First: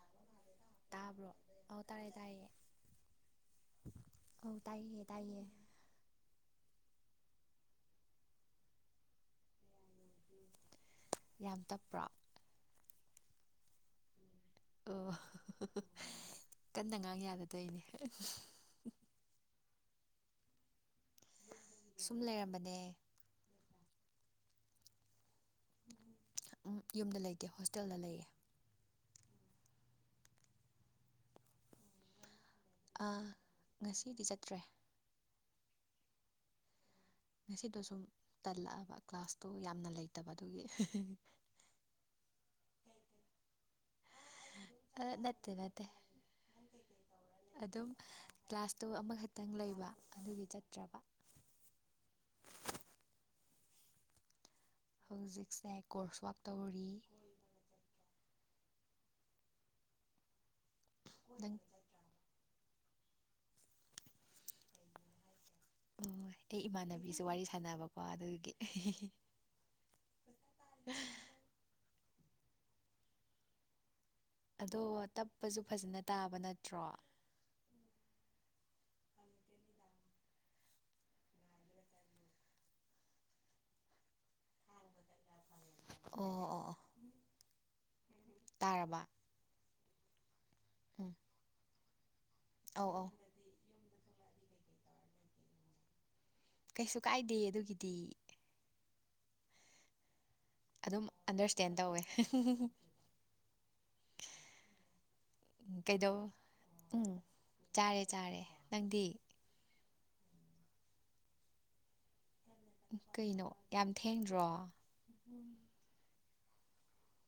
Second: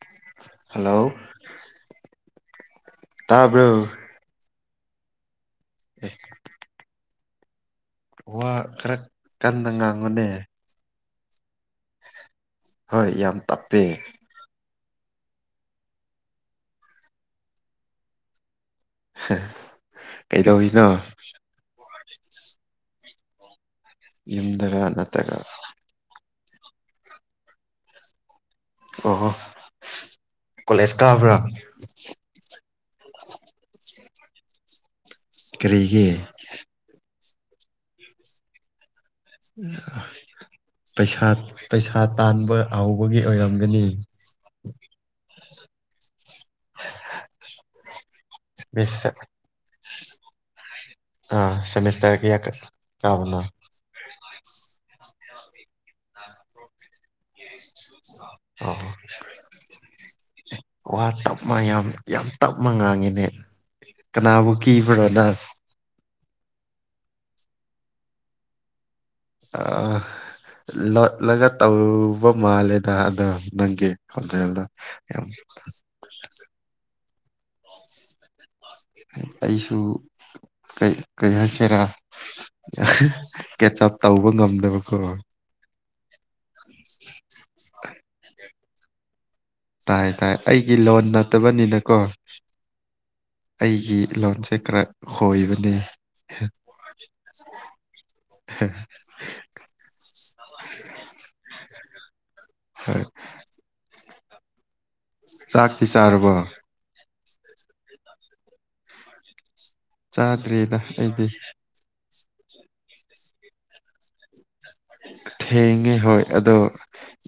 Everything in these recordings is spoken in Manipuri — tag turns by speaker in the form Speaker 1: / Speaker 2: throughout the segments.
Speaker 1: ꯑꯣ
Speaker 2: ꯍꯜꯂꯣ
Speaker 1: ꯇꯥꯕ꯭ꯔꯣ ꯑꯧ ꯇꯥꯔꯦ ꯇꯥꯥꯏꯌꯦ
Speaker 2: ꯇꯥꯕ꯭ꯔꯣ
Speaker 1: ꯑꯧ ꯇꯥꯏꯌꯦ ꯇꯥꯏꯌꯦ
Speaker 2: ꯎꯝ ꯋꯥ ꯈꯔ ꯀꯟꯅ ꯉꯥꯡꯉꯨꯅꯦ
Speaker 1: ꯌꯥꯝ ꯇꯞꯄ꯭ꯔꯥ
Speaker 2: ꯍꯣꯏ ꯌꯥꯝ ꯇꯞꯄꯦ
Speaker 1: ꯑꯣ ꯀꯟꯅ ꯉꯥꯡ ꯌꯥꯗ ꯇꯧꯔꯤꯅꯦ
Speaker 2: ꯀꯩꯗꯧꯔꯤꯅꯣ
Speaker 1: ꯁꯨꯝ ꯂꯩꯔꯝꯕꯅꯦ
Speaker 2: ꯌꯨꯝꯗꯔ ꯅꯠꯇ꯭ꯔꯒ
Speaker 1: ꯌꯨꯝꯗ ꯂꯩꯇꯦ ꯍꯣꯁꯇꯦꯜꯗ ꯂꯩꯌꯦ
Speaker 2: ꯑꯣꯍꯣ ꯀꯣꯂꯦꯖ ꯀꯥꯕ꯭ꯔꯥ
Speaker 1: ꯑꯥ ꯉꯁꯤꯗꯤ ꯆꯠꯇ꯭ꯔꯦ
Speaker 2: ꯀꯔꯤꯒꯤ
Speaker 1: ꯉꯁꯤꯗꯣ ꯁꯨꯝ ꯇꯜꯂꯛꯑꯕ ꯀ꯭ꯂꯥꯁꯇꯣ ꯌꯥꯝꯅ ꯂꯩꯇꯕ ꯑꯗꯨꯒꯤ
Speaker 2: ꯄꯩꯁꯥ ꯄꯩꯁꯥ ꯇꯥꯟꯕ ꯍꯧꯕꯒꯤ ꯑꯣꯏꯔꯝꯒꯅꯤ
Speaker 1: ꯑꯥ ꯅꯠꯇꯦ ꯅꯠꯇꯦ ꯑꯗꯨꯝ ꯀ꯭ꯂꯥꯁ ꯇꯨ
Speaker 2: ꯃꯤꯁ
Speaker 1: ꯑꯃꯈꯛꯇꯪ ꯂꯩꯕ ꯑꯗꯨꯒꯤ ꯆꯠꯇ꯭ꯔꯕ
Speaker 2: ꯑꯥ ꯁꯃꯦꯁꯇꯔ ꯀꯌꯥ ꯀꯕꯥꯅꯣ
Speaker 1: ꯍꯧꯖꯤꯛꯁꯦ ꯀꯣꯔꯁ ꯋꯥꯛ ꯇꯧꯔꯤ
Speaker 2: ꯑꯣ ꯋꯥ
Speaker 1: ꯅꯪ
Speaker 2: ꯇꯞꯅ ꯌꯥꯝ ꯌꯥꯝ ꯇꯞꯅ ꯉꯥꯡꯉꯤꯅꯦ ꯀꯅꯥꯕꯨ ꯀꯤꯕ꯭ꯔꯥ ꯅꯪ
Speaker 1: ꯑꯣꯏ ꯑꯩ ꯏꯃꯥꯟꯅꯕꯤꯁꯨ ꯋꯥꯔꯤ ꯁꯥꯟꯅꯕꯀꯣ ꯑꯗꯨꯒꯤ
Speaker 2: ꯑꯥ ꯂꯣꯠꯂꯒ ꯇꯧꯔꯨꯕ ꯃꯥꯜꯂꯦꯗ ꯑꯗꯣ ꯅꯪꯒꯤ ꯈꯣꯟꯖꯦꯜꯗꯣ
Speaker 1: ꯑꯗꯣ
Speaker 2: ꯌꯥꯝ
Speaker 1: ꯇꯞꯄꯁꯨ ꯐꯖꯅ ꯇꯥꯕ ꯅꯠꯇ꯭ꯔꯣ
Speaker 2: ꯑꯩꯁꯨ ꯀꯩ ꯍꯥꯏꯁꯤꯔꯥ ꯀꯦꯆ ꯑꯞ ꯇꯧꯕ ꯉꯝꯗꯕꯀꯣ
Speaker 1: ꯑꯣ ꯑꯣ
Speaker 2: ꯎ [unintelligible]
Speaker 1: ꯇꯥꯔꯕ
Speaker 2: ꯇꯥꯏ ꯇꯥꯏ ꯑꯩꯒꯤ ꯂꯣꯟ
Speaker 1: ꯎꯝ
Speaker 2: ꯅꯠꯇꯕꯅꯤꯅꯀꯣ
Speaker 1: ꯑꯧ ꯑꯧ
Speaker 2: ꯑꯩꯒꯤ ꯂꯣꯟꯁꯦ ꯈꯔ ꯈꯣꯏꯕꯅꯦ
Speaker 1: ꯀꯩꯁꯨ ꯀꯥꯏꯗꯦ ꯑꯗꯨꯒꯤꯗꯤ
Speaker 2: [inaudible]
Speaker 1: ꯑꯗꯨꯝ ꯑꯟꯗꯔꯁꯇꯦꯟ ꯇꯧꯋꯦ
Speaker 2: ꯍꯣꯏ
Speaker 1: ꯎꯝ
Speaker 2: ꯆꯥꯛꯇꯤ
Speaker 1: ꯀꯩꯗꯧ
Speaker 2: ꯆꯥꯔꯕꯣ
Speaker 1: ꯎꯝ ꯆꯥꯔꯦ ꯆꯥꯔꯦ ꯅꯪꯗꯤ
Speaker 2: ꯆꯥꯗ꯭ꯔꯦꯗ ꯑꯩꯗꯤ
Speaker 1: ꯀꯩꯅꯣ ꯌꯥꯝ ꯊꯦꯡꯗ꯭ꯔꯣ
Speaker 2: ꯊꯦꯡꯉꯦ ꯍꯣꯏ ꯑꯗꯣ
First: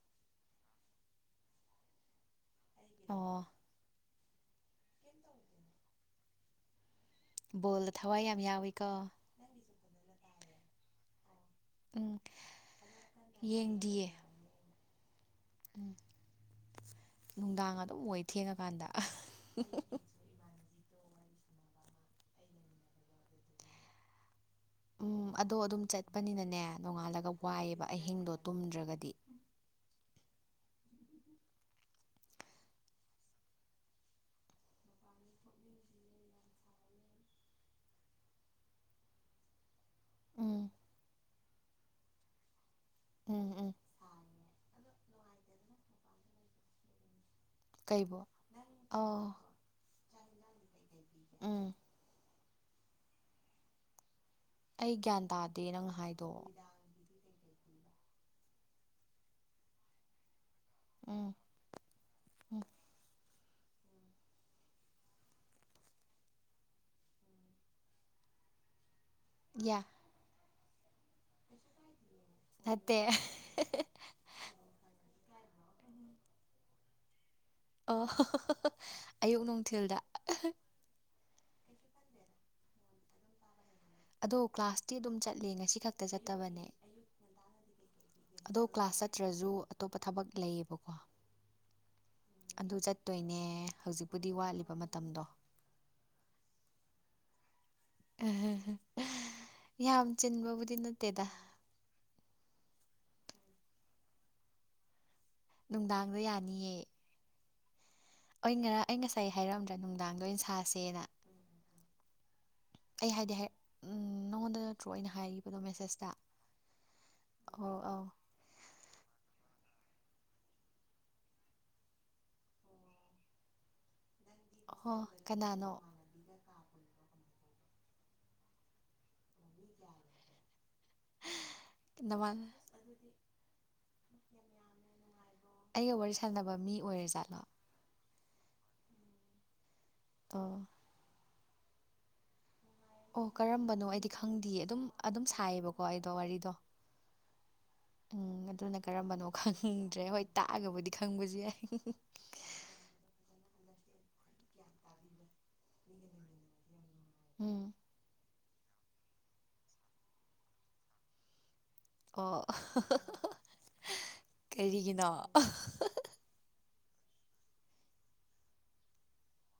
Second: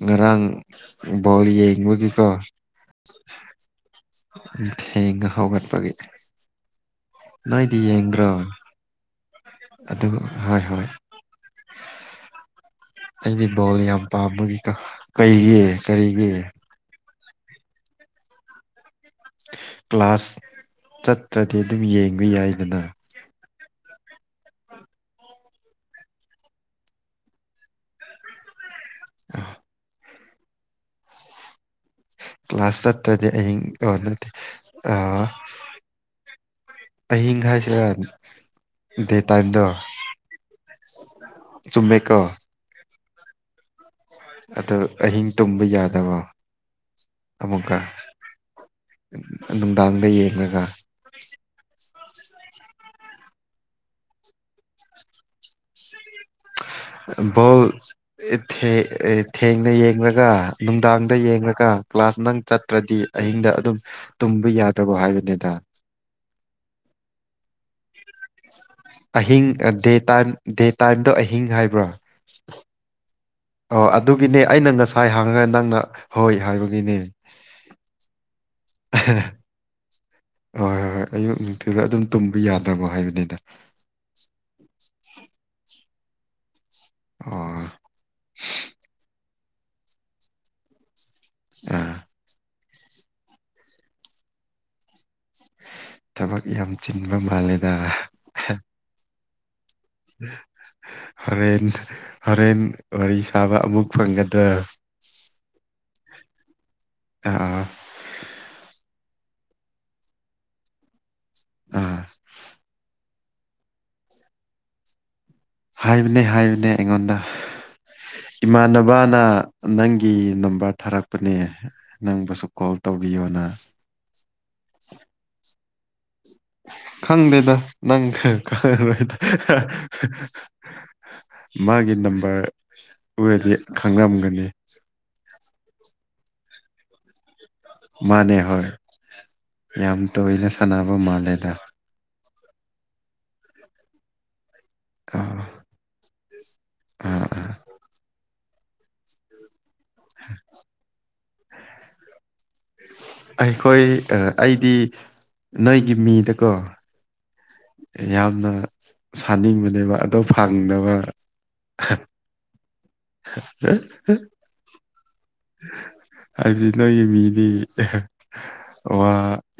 Speaker 2: ꯉꯔꯥꯡ ꯕꯣꯜ ꯌꯦꯡꯕꯒꯤꯀꯣ
Speaker 1: ꯑꯣ
Speaker 2: ꯊꯦꯡꯅ ꯍꯧꯒꯠꯄꯒꯤ ꯅꯣꯏꯗꯤ
Speaker 1: ꯕꯣꯜꯗ ꯊꯋꯥꯏ ꯌꯥꯝ ꯌꯥꯎꯋꯤ ꯀꯣ
Speaker 2: ꯑꯗꯨꯝ ꯍꯣꯏ ꯍꯣꯏ
Speaker 1: ꯎꯝ
Speaker 2: ꯑꯩꯗꯤ ꯕꯣꯜ ꯌꯥꯝ
Speaker 1: ꯌꯦꯡꯗꯤꯌꯦ
Speaker 2: ꯄꯥꯝꯕꯒꯤ ꯀꯩꯒꯤ
Speaker 1: ꯎꯝ
Speaker 2: ꯀꯔꯤꯒꯤ
Speaker 1: ꯅꯨꯡꯗꯥꯡ ꯑꯗꯨꯝ ꯑꯣꯏ ꯊꯦꯡꯉꯀꯥꯟꯗ
Speaker 2: ꯀ꯭ꯂꯥꯁ ꯆꯠꯇ꯭ꯔꯗꯤ ꯑꯗꯨꯝ ꯌꯦꯡꯕ ꯌꯥꯏꯗꯅ
Speaker 1: ꯎꯝ ꯑꯗꯣ ꯑꯗꯨꯝ ꯆꯠꯄꯅꯤꯅꯅꯦ ꯅꯣꯡꯉꯥꯜꯂꯒ ꯋꯥꯏꯑꯦꯕ ꯑꯍꯤꯡꯗꯣ ꯇꯨꯝꯗ꯭ꯔꯒꯗꯤ
Speaker 2: ꯑ
Speaker 1: ꯎꯝ
Speaker 2: ꯀ꯭ꯂꯥꯁ ꯆꯠꯇ꯭ꯔꯗꯤ ꯑꯍꯤꯡ ꯑꯣ ꯅꯗꯦ ꯑꯍꯤꯡ ꯍꯥꯏꯁꯤꯔ ꯗꯦ ꯇꯥꯏꯝꯗꯣ
Speaker 1: ꯎꯝ
Speaker 2: ꯆꯨꯝꯃꯦꯦꯛ
Speaker 1: ꯎꯝ ꯎꯝ
Speaker 2: ꯑꯗ ꯑꯍꯤꯡ ꯇꯨꯝꯕ ꯌꯥꯗꯕꯣ ꯑꯃꯨꯛꯀ
Speaker 1: ꯀꯩꯕꯨ ꯑꯧ
Speaker 2: ꯅꯨꯡꯗꯥꯡꯗ ꯌꯦꯡꯂꯡꯒ
Speaker 1: [unintelligible] ꯑꯩ ꯒ꯭ꯌꯥꯟ ꯇꯥꯗꯦ ꯅꯪꯅ ꯍꯥꯏꯗꯣꯛꯑꯣ
Speaker 2: ꯕꯣꯜ ꯊꯦꯡꯅ ꯌꯦꯡꯒ ꯅꯨꯡꯗꯥꯡꯗ
Speaker 1: ꯎꯝ
Speaker 2: ꯌꯦꯡꯒ ꯀ꯭ꯂꯥꯁ ꯅꯪ ꯆꯠꯇ꯭ꯔꯗꯤ ꯑꯍꯤꯡꯗ ꯑꯗꯨꯝ ꯇꯨꯝꯕ ꯌꯥꯗ꯭ꯔꯕꯣ ꯍꯥꯏꯕꯅꯤꯗ ꯑꯍꯤꯡ
Speaker 1: ꯌꯥ
Speaker 2: ꯗꯦ ꯇꯥꯏꯝ ꯗꯦ ꯇꯥꯏꯝꯗꯣ ꯑꯍꯤꯡ ꯍꯥꯏꯕ꯭ꯔꯥ
Speaker 1: ꯅꯠꯇꯦ
Speaker 2: ꯑꯣ ꯑꯗꯨꯒꯤꯅꯦ ꯑꯩꯅ ꯉꯁꯥꯏ ꯍꯥꯡꯉꯒ ꯅꯪꯅ ꯍꯣꯏ ꯍꯥꯏꯕꯒꯤꯅꯦ
Speaker 1: ꯑꯣ ꯑꯌꯨꯛ ꯅꯨꯡꯊꯤꯜꯗ
Speaker 2: ꯍꯣꯏ ꯍꯣꯏ ꯍꯣꯏ ꯑꯌꯨꯛ ꯅꯨꯡꯊꯤꯗ ꯑꯗꯨꯝ ꯇꯨꯝꯕ ꯌꯥꯗ꯭ꯔꯕꯣ ꯍꯥꯏꯕꯅꯤꯅ
Speaker 1: ꯑꯗꯣ ꯀ꯭ꯂꯥꯁꯇꯤ ꯑꯗꯨꯝ ꯆꯠꯂꯦ ꯉꯁꯤ ꯈꯛꯇ ꯆꯠꯇꯕꯅꯦ
Speaker 2: ꯑꯣ
Speaker 1: ꯑꯗꯣ ꯀ꯭ꯂꯥꯁ ꯆꯠꯇ꯭ꯔꯁꯨ ꯑꯇꯣꯞꯄ ꯊꯕꯛ ꯂꯩꯌꯦꯕꯀꯣ
Speaker 2: ꯑ
Speaker 1: ꯑꯗꯨ ꯆꯠꯇꯣꯏꯅꯦ ꯍꯧꯖꯤꯛꯄꯨꯗꯤ ꯋꯥꯠꯂꯤꯕ ꯃꯇꯝꯗꯣ
Speaker 2: ꯊꯕꯛ ꯌꯥꯝ ꯆꯤꯟꯕ ꯃꯥꯜꯂꯦꯗ
Speaker 1: ꯑ ꯌꯥꯝ ꯆꯤꯟꯕꯕꯨꯗꯤ ꯅꯠꯇꯦꯗ
Speaker 2: ꯍꯦꯟ ꯍꯣꯔꯦꯟ ꯋꯥꯔꯤ ꯁꯥꯕ ꯑꯃꯨꯛ ꯐꯪꯒꯗ꯭ꯔꯥ
Speaker 1: ꯅꯨꯡꯗꯥꯡꯗ ꯌꯥꯅꯤꯌꯦ
Speaker 2: ꯑꯥ [unintelligible] [inaudible]
Speaker 1: ꯑꯩ ꯉꯔꯥꯡ ꯑꯩ ꯉꯁꯥꯏ ꯍꯥꯏꯔꯝꯗ꯭ꯔꯥ ꯅꯨꯡꯗꯥꯡꯗ ꯑꯣꯏꯅ ꯁꯥꯁꯦꯅ
Speaker 2: ꯑꯥ [unintelligible] [inaudible]
Speaker 1: ꯑꯩ ꯍꯥꯏꯗꯤ ꯍꯥꯏ ꯅꯪꯉꯣꯟꯗ ꯅꯠꯇ꯭ꯔꯣ ꯑꯣꯏꯅ ꯍꯥꯏꯈꯤꯕꯗꯣ ꯃꯦꯁꯦꯁꯇ ꯑ
Speaker 2: ꯍꯥꯏꯕꯅꯦ ꯍꯥꯏꯕꯅꯦ ꯑꯩꯉꯣꯟꯗ
Speaker 1: ꯑꯧ
Speaker 2: ꯏꯃꯥꯟꯅꯕꯅ ꯅꯪꯒꯤ ꯅꯝꯕꯔ ꯊꯥꯔꯛꯄꯅꯦ ꯅꯪꯕꯨꯁꯨ ꯀꯣꯜ ꯇꯧꯕꯤꯌꯣꯅ
Speaker 1: ꯍꯣ ꯀꯅꯥꯅꯣ
Speaker 2: ꯈꯪꯗꯦꯗ ꯅꯪꯗ ꯃꯥꯒꯤ
Speaker 1: ꯅꯃꯥꯟ
Speaker 2: ꯅꯝꯕꯔ ꯑꯣꯏꯔꯗꯤ ꯈꯪꯔꯝꯒꯅꯤ
Speaker 1: ꯑꯩꯒ ꯋꯥꯔꯤ ꯁꯥꯟꯅꯕ ꯃꯤ ꯑꯣꯏꯔꯦ ꯖꯥꯠꯂꯣ
Speaker 2: ꯃꯥꯅꯦ ꯍꯣꯏ ꯌꯥꯝ ꯇꯣꯏꯅ
Speaker 1: ꯑꯣ
Speaker 2: ꯁꯥꯟꯅꯕ ꯃꯥꯜꯂꯦꯗ
Speaker 1: ꯑꯣ ꯀꯔꯝꯕꯅꯣ ꯑꯩꯗꯤ ꯈꯪꯗꯦ ꯑꯗꯨꯝ ꯑꯗꯨꯝ ꯁꯥꯏꯌꯦꯕꯀꯣ ꯑꯩꯗꯣ ꯋꯥꯔꯤꯗꯣ
Speaker 2: ꯑ
Speaker 1: ꯎꯝ ꯑꯗꯨꯅ ꯀꯔꯝꯕꯅꯣ ꯈꯪꯗ꯭ꯔꯦ ꯍꯣꯏ ꯇꯥꯛꯑꯒꯕꯨꯗꯤ ꯈꯪꯕꯁꯨ ꯌꯥꯏ
Speaker 2: ꯑꯩꯈꯣꯏ ꯑꯩꯗꯤ ꯅꯣꯏꯒꯤ ꯃꯤꯗꯀꯣ
Speaker 1: ꯎꯝ
Speaker 2: ꯌꯥꯝꯅ ꯁꯥꯅꯤꯡꯕꯅꯦꯕ ꯑꯗꯣ ꯐꯪꯅꯕ
Speaker 1: ꯑꯣ ꯀꯔꯤꯒꯤꯅꯣ
Speaker 2: ꯍꯥꯏꯕꯗꯤ ꯅꯣꯏꯒꯤ ꯃꯤꯗꯤ ꯋꯥ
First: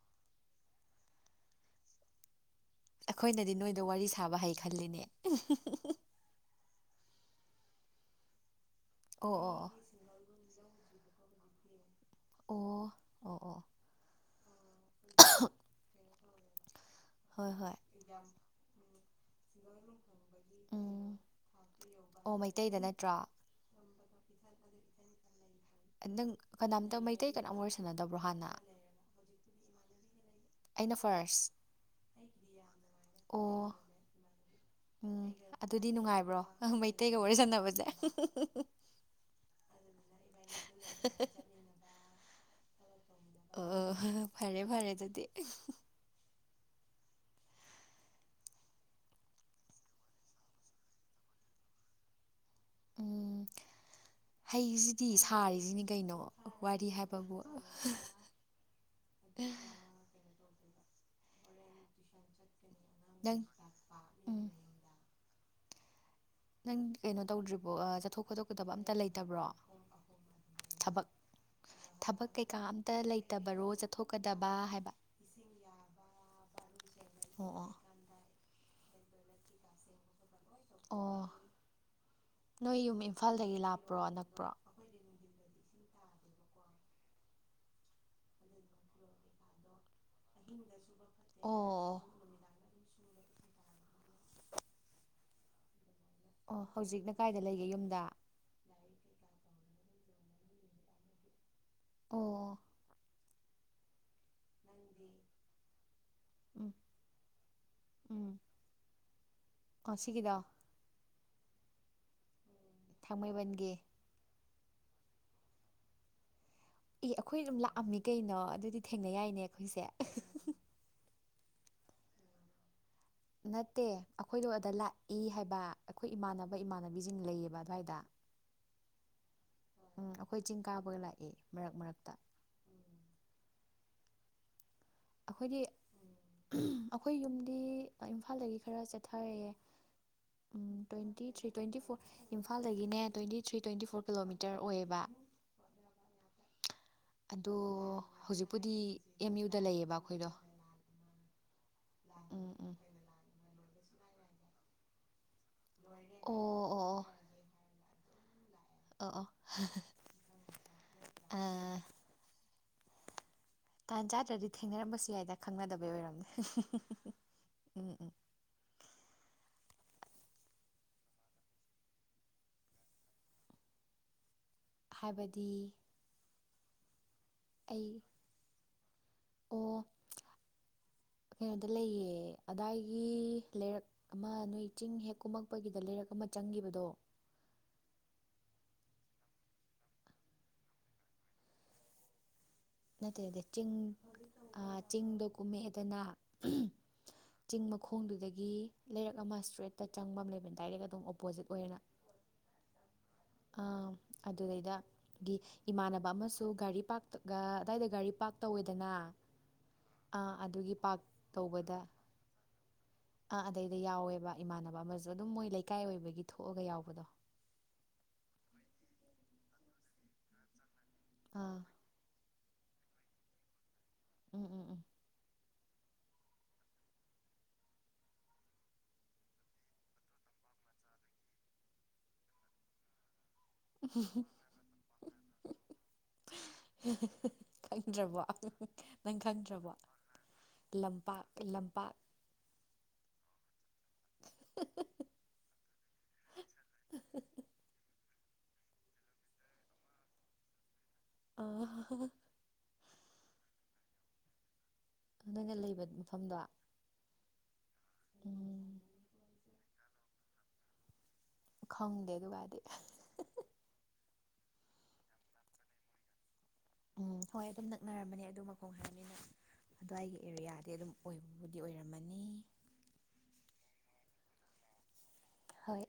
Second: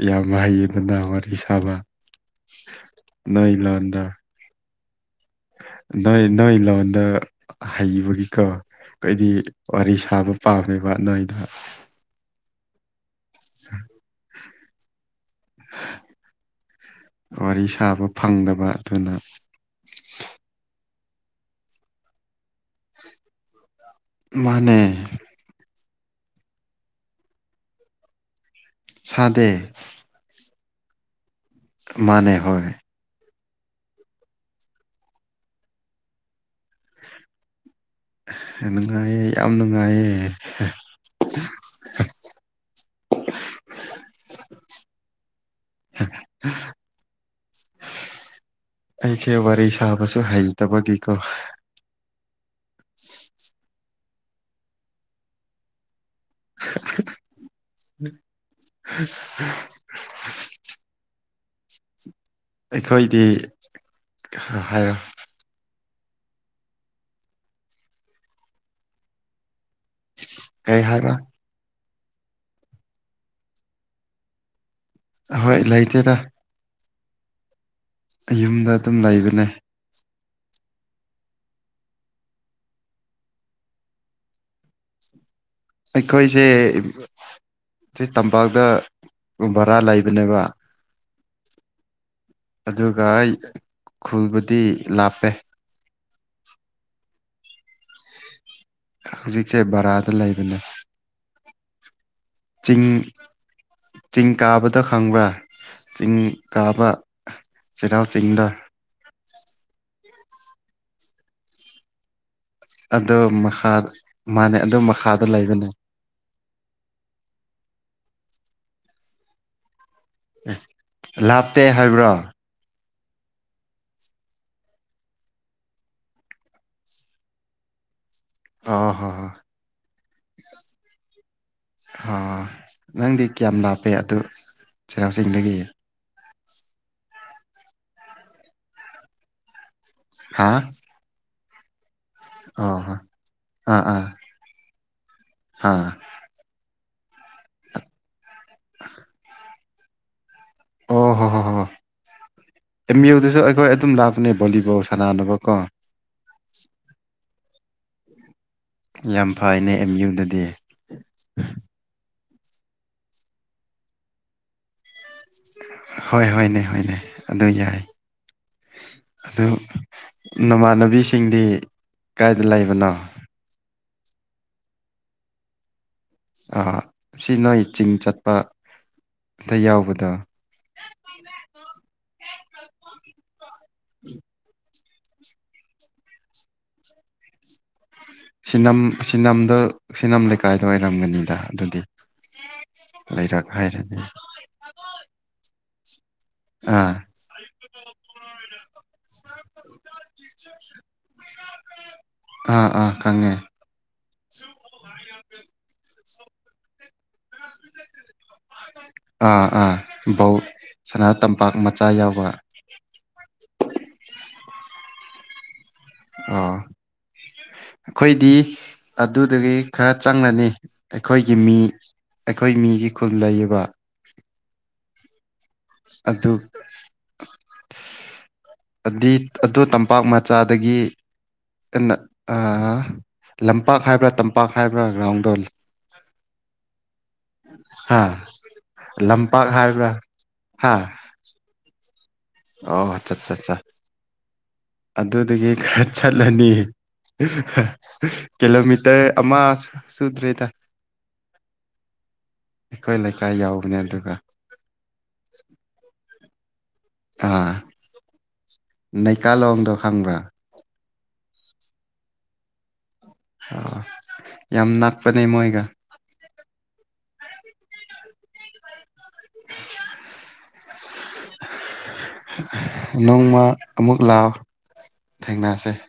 Speaker 2: ꯌꯥꯝ ꯍꯩꯌꯦꯗꯅ ꯋꯥꯔꯤ ꯁꯥꯕ
Speaker 1: ꯑꯩꯈꯣꯏꯅꯗꯤ
Speaker 2: ꯅꯣꯏ
Speaker 1: ꯅꯣꯏꯗ
Speaker 2: ꯂꯣꯟꯗ
Speaker 1: ꯋꯥꯔꯤ ꯁꯥꯕ ꯍꯥꯏꯩ ꯈꯜꯂꯤꯅꯦ
Speaker 2: ꯅꯣꯏ ꯅꯣꯏ ꯂꯣꯟꯗ ꯍꯩꯕꯒꯤꯀꯣ ꯀꯩꯗꯤ
Speaker 1: ꯑꯣ ꯑꯣ
Speaker 2: ꯋꯥꯔꯤ ꯁꯥꯕ ꯄꯥꯝꯃꯦꯕ ꯅꯣꯏꯩꯅ
Speaker 1: ꯑꯣ ꯑꯣ ꯑꯣ [unintelligible] [inaudible]
Speaker 2: [inaudible]
Speaker 1: ꯍꯣꯏ
Speaker 2: ꯋꯥꯔꯤ
Speaker 1: ꯍꯣꯏ
Speaker 2: ꯁꯥꯕ ꯐꯪꯗꯕ ꯑꯗꯨꯅ
Speaker 1: ꯎꯝ ꯑꯣ ꯃꯩꯇꯩꯗ ꯅꯠꯇ꯭ꯔꯣ
Speaker 2: ꯃꯥꯅꯦ
Speaker 1: ꯅꯪ ꯀꯅꯥꯝꯇ ꯃꯩꯇꯩ ꯀꯅꯥꯝ ꯑꯣꯏ ꯁꯥꯟꯅꯗꯕ꯭ꯔꯣ ꯍꯥꯟꯅ
Speaker 2: ꯁꯥꯗꯦ
Speaker 1: ꯑꯩꯅ ꯐꯥꯔꯁ
Speaker 2: ꯃꯥꯅꯦ ꯍꯣꯏ
Speaker 1: ꯑꯣ ꯎꯝ ꯑꯗꯨꯗꯤ ꯅꯨꯡꯉꯥꯏꯕ꯭ꯔꯣꯪ ꯃꯩꯇꯩꯒ ꯋꯥꯔꯤ ꯁꯥꯟꯅꯕꯁꯦ
Speaker 2: ꯅꯨꯡꯉꯥꯏꯌꯦ ꯌꯥꯝ ꯅꯨꯡꯉꯥꯏꯌꯦ
Speaker 1: [unintelligible] ꯑꯣ ꯐꯔꯦ ꯐꯔꯦ ꯑꯗꯨꯗꯤ
Speaker 2: [inaudible] ꯑꯩꯁꯦ ꯋꯥꯔꯤ ꯁꯥꯕꯁꯨ ꯍꯩꯇꯕꯒꯤꯀꯣ
Speaker 1: ꯎꯝ ꯍꯩꯁꯤꯗꯤ ꯁꯥꯔꯤꯁꯤꯅꯤ ꯀꯩꯅꯣ ꯋꯥꯔꯤ ꯍꯥꯏꯕꯕꯨ
Speaker 2: ꯑꯩꯈꯣꯏꯗꯤ
Speaker 1: ꯅꯪ ꯎꯝ
Speaker 2: ꯑ ꯍꯥꯏꯔꯣ
Speaker 1: ꯅꯪ ꯀꯩꯅꯣ ꯇꯧꯗ꯭ꯔꯤꯕꯣ ꯆꯠꯊꯣꯛ ꯈꯣꯠꯇꯣꯛꯀꯗꯕ ꯑꯝꯇ ꯂꯩꯇꯕ꯭ꯔꯣ
Speaker 2: ꯀꯩ
Speaker 1: ꯊꯕꯛ
Speaker 2: ꯍꯥꯏꯕ
Speaker 1: ꯊꯕꯛ ꯀꯩꯀꯥ ꯑꯝꯇ ꯂꯩꯇꯕꯔꯣ ꯆꯠꯊꯣꯛꯀꯗꯕ ꯍꯥꯏꯕ
Speaker 2: ꯑꯍꯣꯏ ꯂꯩꯇꯦꯗ
Speaker 1: ꯑꯣ ꯑꯣ
Speaker 2: ꯌꯨꯝꯗ ꯑꯗꯨꯝ ꯂꯩꯕꯅꯦ
Speaker 1: ꯑꯣ ꯅꯣꯏ ꯌꯨꯝ ꯏꯝꯐꯥꯜꯗꯒꯤ ꯂꯥꯛꯄ꯭ꯔꯣ ꯑꯅꯛꯄ꯭ꯔꯣ
Speaker 2: ꯑꯩꯈꯣꯏꯁꯦ ꯁꯤ ꯇꯝꯄꯥꯛꯇ ꯕꯔꯥ ꯂꯩꯕꯅꯦꯕ
Speaker 1: ꯑꯣ
Speaker 2: ꯑꯗꯨꯒ ꯑꯩ ꯈꯨꯜꯕꯨꯗꯤ ꯂꯥꯞꯄꯦ
Speaker 1: ꯑꯣ ꯍꯧꯖꯤꯛꯅ ꯀꯥꯏꯗ ꯂꯩꯒꯦ ꯌꯨꯝꯗ
Speaker 2: ꯍꯧꯖꯤꯛꯁꯦ ꯕꯔꯥꯗ ꯂꯩꯕꯅꯦ
Speaker 1: ꯑꯣ
Speaker 2: ꯆꯤꯡ ꯆꯤꯡ ꯀꯥꯕꯗ ꯈꯪꯕ꯭ꯔꯥ ꯆꯤꯡ
Speaker 1: ꯎꯝ
Speaker 2: ꯀꯥꯕ ꯆꯆꯍꯥꯎꯎꯁꯤꯡꯗ
Speaker 1: ꯑ ꯁꯤ ꯀꯗ
Speaker 2: ꯑꯗꯨ ꯃꯈꯥ
Speaker 1: ꯊꯥꯡꯃꯩꯕꯟꯒꯤ
Speaker 2: ꯃꯥꯅꯦ ꯑꯗꯨ ꯃꯈꯥꯗ ꯂꯩꯕꯅꯦ
Speaker 1: ꯑꯦ ꯑꯩꯈꯣꯏ ꯑꯗꯨꯝ ꯂꯥꯛꯑꯝꯃꯤ ꯀꯩꯅꯣ ꯑꯗꯨꯗꯤ ꯊꯦꯡꯅ ꯌꯥꯏꯅꯦ ꯑꯩꯈꯣꯏꯁꯦ
Speaker 2: ꯑꯦ ꯂꯥꯞꯇꯦ ꯍꯥꯏꯕ꯭ꯔꯣ
Speaker 1: ꯅꯠꯇꯦ ꯑꯩꯈꯣꯏꯗꯣ ꯑꯗ ꯂꯥꯛꯏ ꯍꯥꯏꯕ ꯑꯩꯈꯣꯏ ꯏꯃꯥꯟꯅꯕ ꯏꯃꯥꯟꯅꯕꯤꯁꯤꯡ ꯂꯩꯌꯦꯕ ꯑꯗꯨꯋꯥꯏꯗ
Speaker 2: ꯑ ꯍꯣ
Speaker 1: ꯎꯝ ꯑꯩꯈꯣꯏ ꯆꯤꯡ ꯀꯥꯕꯒ ꯂꯥꯛꯑꯦ ꯃꯔꯛ ꯃꯔꯛꯇ
Speaker 2: ꯍ ꯅꯪꯗꯤ ꯀꯌꯥꯝ ꯂꯥꯞꯄꯦ ꯑꯗꯨ ꯆꯩꯔꯥꯎ ꯆꯤꯡꯗꯒꯤ
Speaker 1: ꯑꯩꯈꯣꯏꯗꯤ ꯑꯩꯈꯣꯏ ꯌꯨꯝꯗꯤ ꯏꯝꯐꯥꯜꯗꯒꯤ ꯈꯔ ꯆꯠꯊꯔꯛꯑꯦ
Speaker 2: ꯍꯥ
Speaker 1: ꯎꯝ ꯇ꯭ꯋꯦꯟꯇꯤ ꯊ꯭ꯔꯤ ꯇ꯭ꯋꯦꯟꯇꯤ ꯐꯣꯔ
Speaker 2: ꯑꯣ ꯍꯣ
Speaker 1: ꯏꯝꯐꯥꯜꯗꯒꯤꯅꯦ twenty three twenty four kilometre ꯇꯔ ꯑꯣꯏꯌꯦꯕ
Speaker 2: ꯍꯥꯥ
Speaker 1: ꯑꯗꯣ ꯍꯧꯖꯤꯛꯄꯨꯗꯤ ꯑꯦꯝ ꯌꯨꯗ ꯂꯩꯌꯦꯕ ꯑꯩꯈꯣꯏꯗꯣ
Speaker 2: ꯑꯣ ꯍꯣꯏ ꯍꯣꯏ ꯍꯣꯏ
Speaker 1: ꯎꯝ ꯎꯝ
Speaker 2: ꯑꯦꯝ ꯌꯨꯗꯁꯨ ꯑꯩꯈꯣꯏ ꯑꯗꯨꯝ ꯂꯥꯛꯄꯅꯦ ꯕꯣꯂꯤꯕꯣꯜ ꯁꯥꯟꯅꯅꯕꯀꯣ
Speaker 1: ꯑꯣ ꯑꯣ ꯑꯣ ꯑꯣ ꯑꯣ
Speaker 2: ꯌꯥꯝ ꯐꯩꯅꯦ ꯑꯦꯝ
Speaker 1: [unintelligible]
Speaker 2: ꯌꯨꯗꯗꯤ
Speaker 1: ꯑꯥ ꯇꯥꯟ ꯆꯥꯗ꯭ꯔꯗꯤ ꯊꯦꯡꯅꯔꯝꯕꯁꯨ ꯌꯥꯏꯗ ꯈꯪꯅꯗꯕꯩ
Speaker 2: ꯍꯣꯏ ꯍꯣꯏꯅꯦ ꯍꯣꯏꯅꯦ ꯑꯗꯨ ꯌꯥꯏ
Speaker 1: ꯑꯣꯏꯔꯝꯅꯤ [unintelligible]
Speaker 2: ꯑꯗꯨ ꯅꯃꯥꯟꯅꯕꯤꯁꯤꯡꯗꯤ ꯀꯥꯏꯗ ꯂꯩꯕꯅꯣ
Speaker 1: ꯍꯥꯏꯕꯗꯤ
Speaker 2: ꯁꯤ ꯅꯣꯏ
Speaker 1: ꯑꯩ
Speaker 2: ꯆꯤꯡ ꯆꯠꯄ ꯑꯗ
Speaker 1: ꯑꯣ
Speaker 2: ꯌꯥꯎꯕꯗꯣ
Speaker 1: ꯀꯩꯅꯣꯗ ꯂꯩꯌꯦ ꯑꯗꯥꯏꯒꯤ ꯂꯩꯔꯛ ꯑꯃ ꯅꯣꯏ ꯆꯤꯡ ꯍꯦꯛ ꯀꯨꯝꯃꯛꯄꯒꯤꯗ ꯂꯩꯔꯛ ꯑꯃ ꯆꯪꯈꯤꯕꯗꯣ
Speaker 2: ꯁꯤꯅꯝ ꯁꯤꯅꯝꯗ ꯁꯤꯅꯝ ꯂꯩꯀꯥꯏꯗ ꯑꯣꯏꯔꯝꯒꯅꯤꯗ ꯑꯗꯨꯗꯤ
Speaker 1: ꯅꯠꯇꯦꯗ‌ꯦ
Speaker 2: ꯂꯩꯔꯛ
Speaker 1: ꯆꯤꯡ
Speaker 2: ꯍꯥꯏꯔꯗꯤ
Speaker 1: ꯑꯥ ꯆꯤꯡꯗꯣ ꯀꯨꯝꯃꯛꯑꯦꯗꯅ
Speaker 2: ꯑꯥ
Speaker 1: ꯆꯤꯡ ꯃꯈꯣꯡꯗꯨꯗꯒꯤ ꯂꯩꯔꯛ ꯑꯃ ꯏꯁꯇ꯭ꯔꯦꯠꯇ ꯆꯪꯕ ꯑꯃ ꯂꯩꯕꯅꯤ ꯗꯥꯏꯔꯦꯛ ꯑꯗꯨꯝ ꯑꯣꯄꯣꯖꯤꯠ ꯑꯣꯏꯅ
Speaker 2: ꯑꯥ ꯑꯥ ꯈꯪꯉꯦ
Speaker 1: ꯑꯥ ꯑꯗꯨꯗꯩꯗꯒꯤ ꯏꯃꯥꯟꯅꯕ ꯑꯃꯁꯨ ꯒꯥꯔꯤ ꯄꯥ꯭ꯔꯛ ꯑꯗꯥꯏꯗ ꯒꯥꯔꯤ ꯄꯥꯔꯛ ꯇꯧꯋꯦꯗꯅ
Speaker 2: ꯑꯥ ꯑꯥ
Speaker 1: ꯑꯥ
Speaker 2: ꯕꯧ
Speaker 1: ꯑꯗꯨꯒꯤ ꯄꯥꯔꯛ
Speaker 2: ꯁꯅꯥ ꯇꯝꯄꯥꯛ
Speaker 1: ꯇꯧꯕꯗ
Speaker 2: ꯃꯆꯥ ꯌꯥꯎꯕ
Speaker 1: ꯑꯥ ꯑꯗꯩꯗ ꯌꯥꯎꯋꯦꯕ ꯏꯃꯥꯟꯅꯕ ꯑꯃꯖꯨ ꯑꯗꯨꯝ ꯃꯣꯏ ꯂꯩꯀꯥꯏ ꯑꯣꯏꯕꯒꯤ
Speaker 2: ꯑꯣ
Speaker 1: ꯊꯣꯛꯑꯒ ꯌꯥꯎꯕꯗꯣ
Speaker 2: ꯑꯩꯈꯣꯏꯗꯤ ꯑꯗꯨꯗꯒꯤ ꯈꯔ ꯆꯪꯂꯅꯤ ꯑꯩꯈꯣꯏꯒꯤ
Speaker 1: ꯑꯥ
Speaker 2: ꯃꯤ ꯑꯩꯈꯣꯏ ꯃꯤꯒꯤ ꯈꯨꯜ ꯂꯩꯌ‌ꯦꯕꯥ
Speaker 1: ꯎꯝ ꯎꯝ ꯎꯝ
Speaker 2: ꯑꯗꯨ ꯑꯗꯤ ꯑꯗꯨ ꯇꯝꯄꯥꯛ ꯃꯆꯥꯗꯒꯤ ꯑꯥ ꯂꯝꯄꯥꯛ ꯍꯥꯏꯕ꯭ꯔꯥ ꯇꯝꯄꯥꯛ ꯍꯥꯏꯕ꯭ꯔꯥ ꯒ꯭ꯔꯥꯎꯟꯗꯣ
Speaker 1: [unintelligible] ꯈꯪꯗ꯭ꯔꯕꯣ
Speaker 2: ꯍꯥ
Speaker 1: ꯅꯪ
Speaker 2: ꯂꯝꯄꯥꯛ
Speaker 1: ꯈꯪꯗ꯭ꯔꯕꯣ
Speaker 2: ꯍꯥꯏꯕ꯭ꯔꯥ ꯍꯥ
Speaker 1: ꯂꯝꯄꯥꯛ ꯂꯝꯄꯥꯛ
Speaker 2: ꯑꯣ ꯑꯆꯥꯆꯥ ꯑꯗꯨꯗꯒꯤ ꯈꯔ ꯆꯠꯂꯅꯤ ꯀꯤꯂꯣꯃꯤꯇꯔ ꯑꯃ ꯁꯨꯗ꯭ꯔꯦꯗ
Speaker 1: [unintelligible]
Speaker 2: ꯑꯩꯈꯣꯏ ꯂꯩꯀꯥꯏ ꯌꯥꯎꯕꯅꯦ ꯑꯗꯨꯒ
Speaker 1: ꯅꯣꯏꯅ ꯂꯩꯕ ꯃꯐꯝꯗꯣ
Speaker 2: ꯑꯥ
Speaker 1: ꯎꯝ
Speaker 2: ꯅꯩꯀꯥꯂꯣꯡꯗꯣ ꯈꯪꯕ꯭ꯔꯥ
Speaker 1: ꯈꯪꯗꯦ ꯑꯗꯨꯒꯗꯤ
Speaker 2: ꯑ ꯌꯥꯝ ꯅꯛꯄꯅꯦ ꯃꯣꯏꯒ
Speaker 1: ꯎꯝ ꯍꯣꯏ ꯑꯗꯨꯝ ꯅꯛꯅꯔꯝꯕꯅꯦ ꯑꯗꯨ ꯃꯈꯣꯡ ꯍꯥꯏꯕꯅꯤꯅ ꯑꯗꯨꯋꯥꯏꯒꯤ ꯑꯦꯔꯤꯌꯥꯗꯤ ꯑꯗꯨꯝ ꯑꯣꯏꯕꯕꯨꯗꯤ ꯑꯣꯏꯔꯝꯃꯅꯤ
Speaker 2: ꯅꯣꯡꯃ ꯑꯃꯨꯛ ꯂꯥꯛꯑꯣ ꯊꯦꯡꯅꯁꯦ
Speaker 1: ꯍꯣꯏ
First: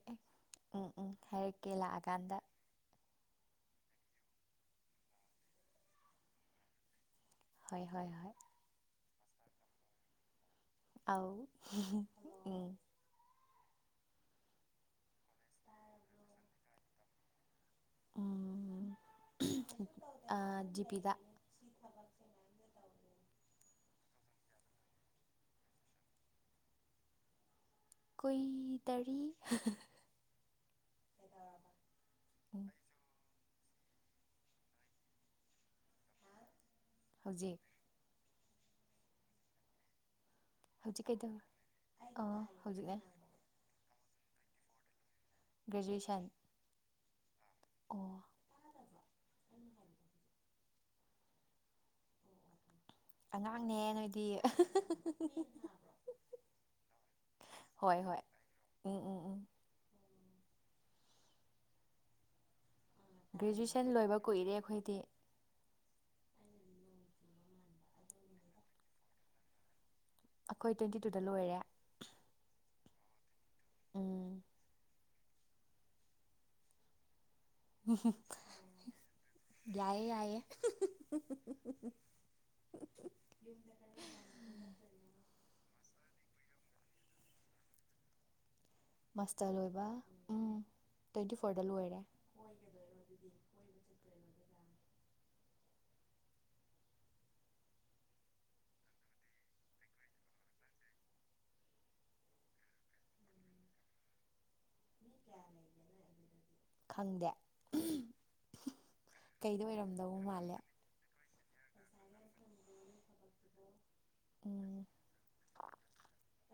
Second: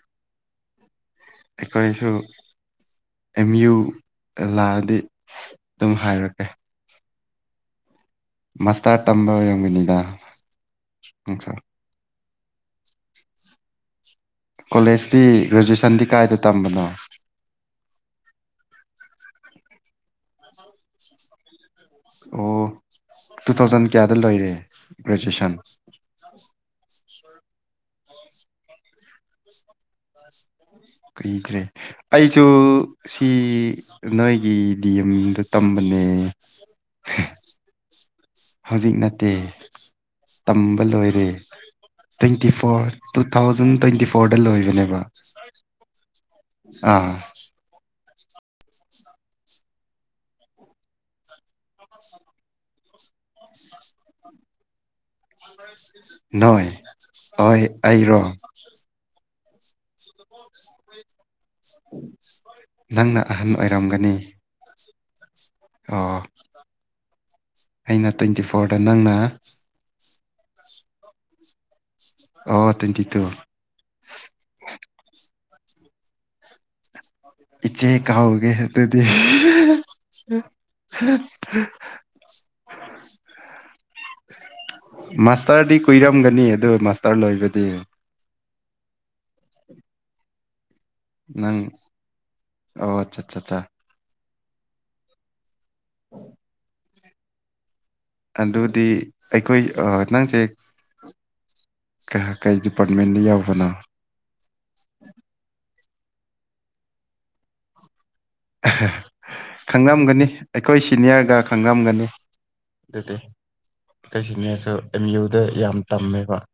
Speaker 1: ꯎꯝ ꯎꯝ ꯍꯥꯏꯔꯛꯀꯦ
Speaker 2: ꯑꯩꯈꯣꯏꯁꯨ
Speaker 1: ꯂꯥꯛꯑꯀꯥꯟꯗ
Speaker 2: ꯑꯦꯝ ꯌꯨꯗ ꯂꯥꯛꯑꯗꯤ ꯑꯗꯨꯝ ꯍꯥꯏꯔꯛꯀꯦ
Speaker 1: ꯍꯣꯏ ꯍꯣꯏ ꯍꯣꯏ
Speaker 2: ꯃꯁꯇꯥꯔ ꯇꯝꯕ ꯑꯣꯏꯔꯝꯒꯅꯤꯗ
Speaker 1: ꯑꯥꯎ
Speaker 2: ꯅꯪꯁꯨ
Speaker 1: [unintelligible] ꯎꯝ
Speaker 2: ꯀꯣꯂꯦꯖꯇꯤ ꯒ꯭ꯔꯦꯖꯨꯑꯦꯁꯟꯗꯤ ꯀꯥꯏꯗ ꯇꯝꯕꯅꯣ
Speaker 1: ꯎꯝ ꯑꯥ ꯖꯤ ꯄꯤꯗ
Speaker 2: ꯑꯣ ꯇꯨ ꯊꯥꯎꯖꯟ ꯀꯌꯥꯗ ꯂꯣꯏꯔꯦ ꯒ꯭ꯔꯦꯖꯨꯑꯦꯁꯟ
Speaker 1: ꯀꯨꯏꯗꯔꯤ
Speaker 2: [inaudible] ꯀꯨꯏꯗ꯭ꯔꯦ ꯑꯩꯁꯨ
Speaker 1: ꯎꯝ
Speaker 2: ꯁꯤ ꯅꯣꯏꯒꯤ ꯗꯤ ꯑꯦꯝꯌꯨꯗ ꯇꯝꯕꯅꯦ
Speaker 1: ꯍꯧꯖꯤꯛ
Speaker 2: ꯍꯧꯖꯤꯛ ꯅꯠꯇꯦ ꯇꯝꯕ
Speaker 1: ꯍꯧꯖꯤꯛ
Speaker 2: ꯂꯣꯏꯔꯦ
Speaker 1: ꯀꯩꯗꯧ ꯑꯣ
Speaker 2: ꯇ꯭ꯋꯦꯟꯇꯤ ꯐꯣꯔ
Speaker 1: ꯍꯧꯖꯤꯛꯅ
Speaker 2: ꯇꯨ ꯇꯨ ꯊꯥꯎꯖꯟ ꯇ꯭ꯋꯦꯟꯇꯤ ꯐꯣꯔꯗ ꯂꯣꯏꯕꯅꯦꯕ
Speaker 1: ꯒꯦꯖꯨꯌꯦꯁꯟ
Speaker 2: ꯑꯥ
Speaker 1: ꯑꯣ ꯑꯉꯥꯡꯅꯦ ꯅꯣꯏꯗꯤ
Speaker 2: ꯅꯣꯏ ꯍꯣꯏ ꯑꯩꯔꯣ
Speaker 1: ꯑꯝ ꯑꯝ ꯑꯝ
Speaker 2: ꯅꯪꯅ ꯑꯍꯟ
Speaker 1: ꯒ꯭ꯔꯦꯖꯨꯑꯦꯁꯟ
Speaker 2: ꯑꯣꯏꯔꯝꯒꯅꯤ
Speaker 1: ꯂꯣꯏꯕ ꯀꯨꯏꯔꯦ ꯑꯩꯈꯣꯏꯗꯤ
Speaker 2: ꯑꯣ ꯑꯩꯅ ꯇ꯭ꯋꯦꯟꯇꯤ ꯐꯣꯔꯗ ꯅꯪꯅ
Speaker 1: ꯑꯩꯈꯣꯏ ꯇ꯭ꯋꯦꯟꯇꯤ ꯇꯨꯗ ꯂꯣꯏꯔꯦ
Speaker 2: ꯑꯣ ꯇ꯭ꯋꯦꯟꯇꯤ ꯇꯨ
Speaker 1: ꯎꯝ
Speaker 2: ꯏꯆꯦ ꯀꯥꯎꯒꯦ ꯑꯗꯨꯗꯤ ꯍ [inaudible]
Speaker 1: ꯌꯥꯏꯌꯦ ꯌꯥꯏꯌꯦ ꯌ [unintelligible]
Speaker 2: ꯃꯥꯁꯇꯔꯗꯤ ꯀꯨꯏꯔꯝꯒꯅꯤ ꯑꯗꯨ ꯃꯥꯁꯇꯔ ꯂꯣꯏꯕꯗꯤ
Speaker 1: ꯃꯥꯁꯇꯔ ꯂꯣꯏꯕ ꯎꯝ ꯇ꯭ꯋꯦꯟꯇꯤ
Speaker 2: ꯅꯪ
Speaker 1: ꯐꯣꯔꯗ ꯂꯣꯏꯔꯦ
Speaker 2: ꯑꯣ ꯑꯆꯥꯠ ꯆꯥ ꯎꯝ [inaudible] ꯑꯗꯨꯗꯤ ꯑꯩꯈꯣꯏ ꯅꯪꯁꯦ ꯀꯌꯥ ꯀꯩ ꯗꯤꯄꯥꯔꯠꯃꯦꯟꯗ ꯌꯥꯎꯕꯅꯣ
Speaker 1: ꯈꯪꯗꯦ ꯀꯩꯗ ꯑꯣꯏꯔꯝꯗꯧ
Speaker 2: ꯈꯪꯔꯝꯒꯅꯤ
Speaker 1: ꯃꯥꯜꯂꯦ
Speaker 2: ꯑꯩꯈꯣꯏ ꯁꯤꯅꯤꯌꯔꯒ ꯈꯪꯔꯝꯒꯅꯤ ꯑꯗꯨꯗꯤ ꯈꯣꯢ ꯁꯤꯅꯦꯔꯁꯨ
Speaker 1: ꯎꯝ
Speaker 2: ꯑꯦꯝ ꯌꯨꯗ ꯌꯥꯝ ꯇꯝꯃꯦꯕ [inaudible]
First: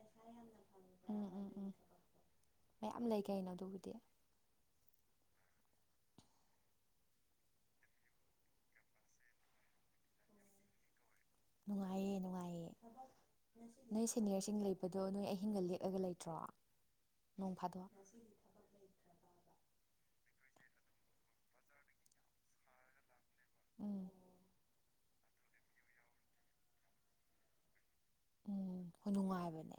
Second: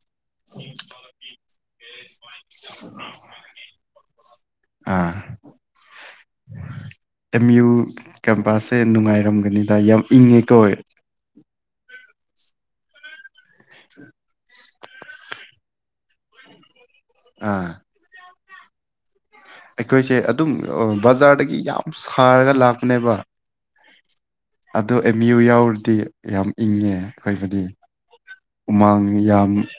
Speaker 1: ꯎꯝ ꯎꯝ ꯎꯝ ꯃꯌꯥꯝ ꯂꯩ ꯀꯩꯅꯣ ꯑꯗꯨꯕꯨꯗꯤ
Speaker 2: ꯑꯥ ꯑꯦꯝ ꯌꯨ ꯀꯦꯝꯄꯥꯁꯁꯦ ꯅꯨꯡꯉꯥꯏꯔꯝꯒꯅꯤꯗ ꯌꯥꯝ ꯏꯪꯉꯦ ꯀꯣ
Speaker 1: ꯅꯨꯡꯉꯥꯏꯌꯦ ꯅꯨꯡꯉꯥꯏꯌꯦ ꯅꯣꯏ ꯁꯦꯅꯤꯌꯔꯁꯤꯡ ꯂꯩꯕꯗꯣ ꯅꯣꯏ ꯑꯍꯤꯡꯒ ꯂꯦꯛꯑꯒ ꯂꯩꯇ꯭ꯔꯣ ꯅꯣꯡ
Speaker 2: ꯑꯥ
Speaker 1: ꯐꯥꯗꯣꯛ
Speaker 2: ꯑꯩꯈꯣꯏꯁꯦ ꯑꯗꯨꯝ ꯕꯖꯥꯔꯗꯒꯤ ꯌꯥꯝ ꯁꯥꯔꯒ ꯂꯥꯛꯄꯅꯦꯕ
Speaker 1: ꯎꯝ
Speaker 2: ꯑꯗꯣ ꯑꯦꯝ ꯌꯨ ꯌꯥꯎꯔꯗꯤ ꯌꯥꯝ ꯏꯪꯉꯦ ꯑꯩꯈꯣꯏꯕꯨꯗꯤ
Speaker 1: ꯎꯝ
Speaker 2: ꯎꯃꯥꯡ
Speaker 1: ꯍꯣꯏ
Speaker 2: ꯌꯥꯝ
Speaker 1: ꯅꯨꯡꯉꯥꯏꯕꯅꯦ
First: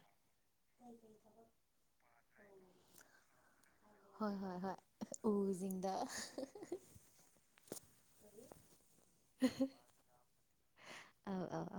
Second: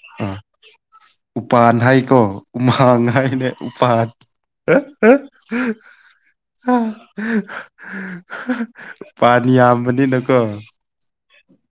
Speaker 2: ꯎꯄꯥꯟ ꯍꯥꯏꯀꯣ ꯎꯃꯥꯡ ꯍꯥꯏꯅꯦ ꯎꯄꯥꯟ
Speaker 1: ꯍꯣꯏ ꯍꯣꯏ ꯍꯣꯏ ꯎꯁꯤꯡꯗ
Speaker 2: ꯎꯄꯥꯜ ꯌꯥꯝꯕꯅꯤꯅꯀꯣ
Speaker 1: ꯑꯥꯎ ꯑꯥꯎ ꯑꯥꯎ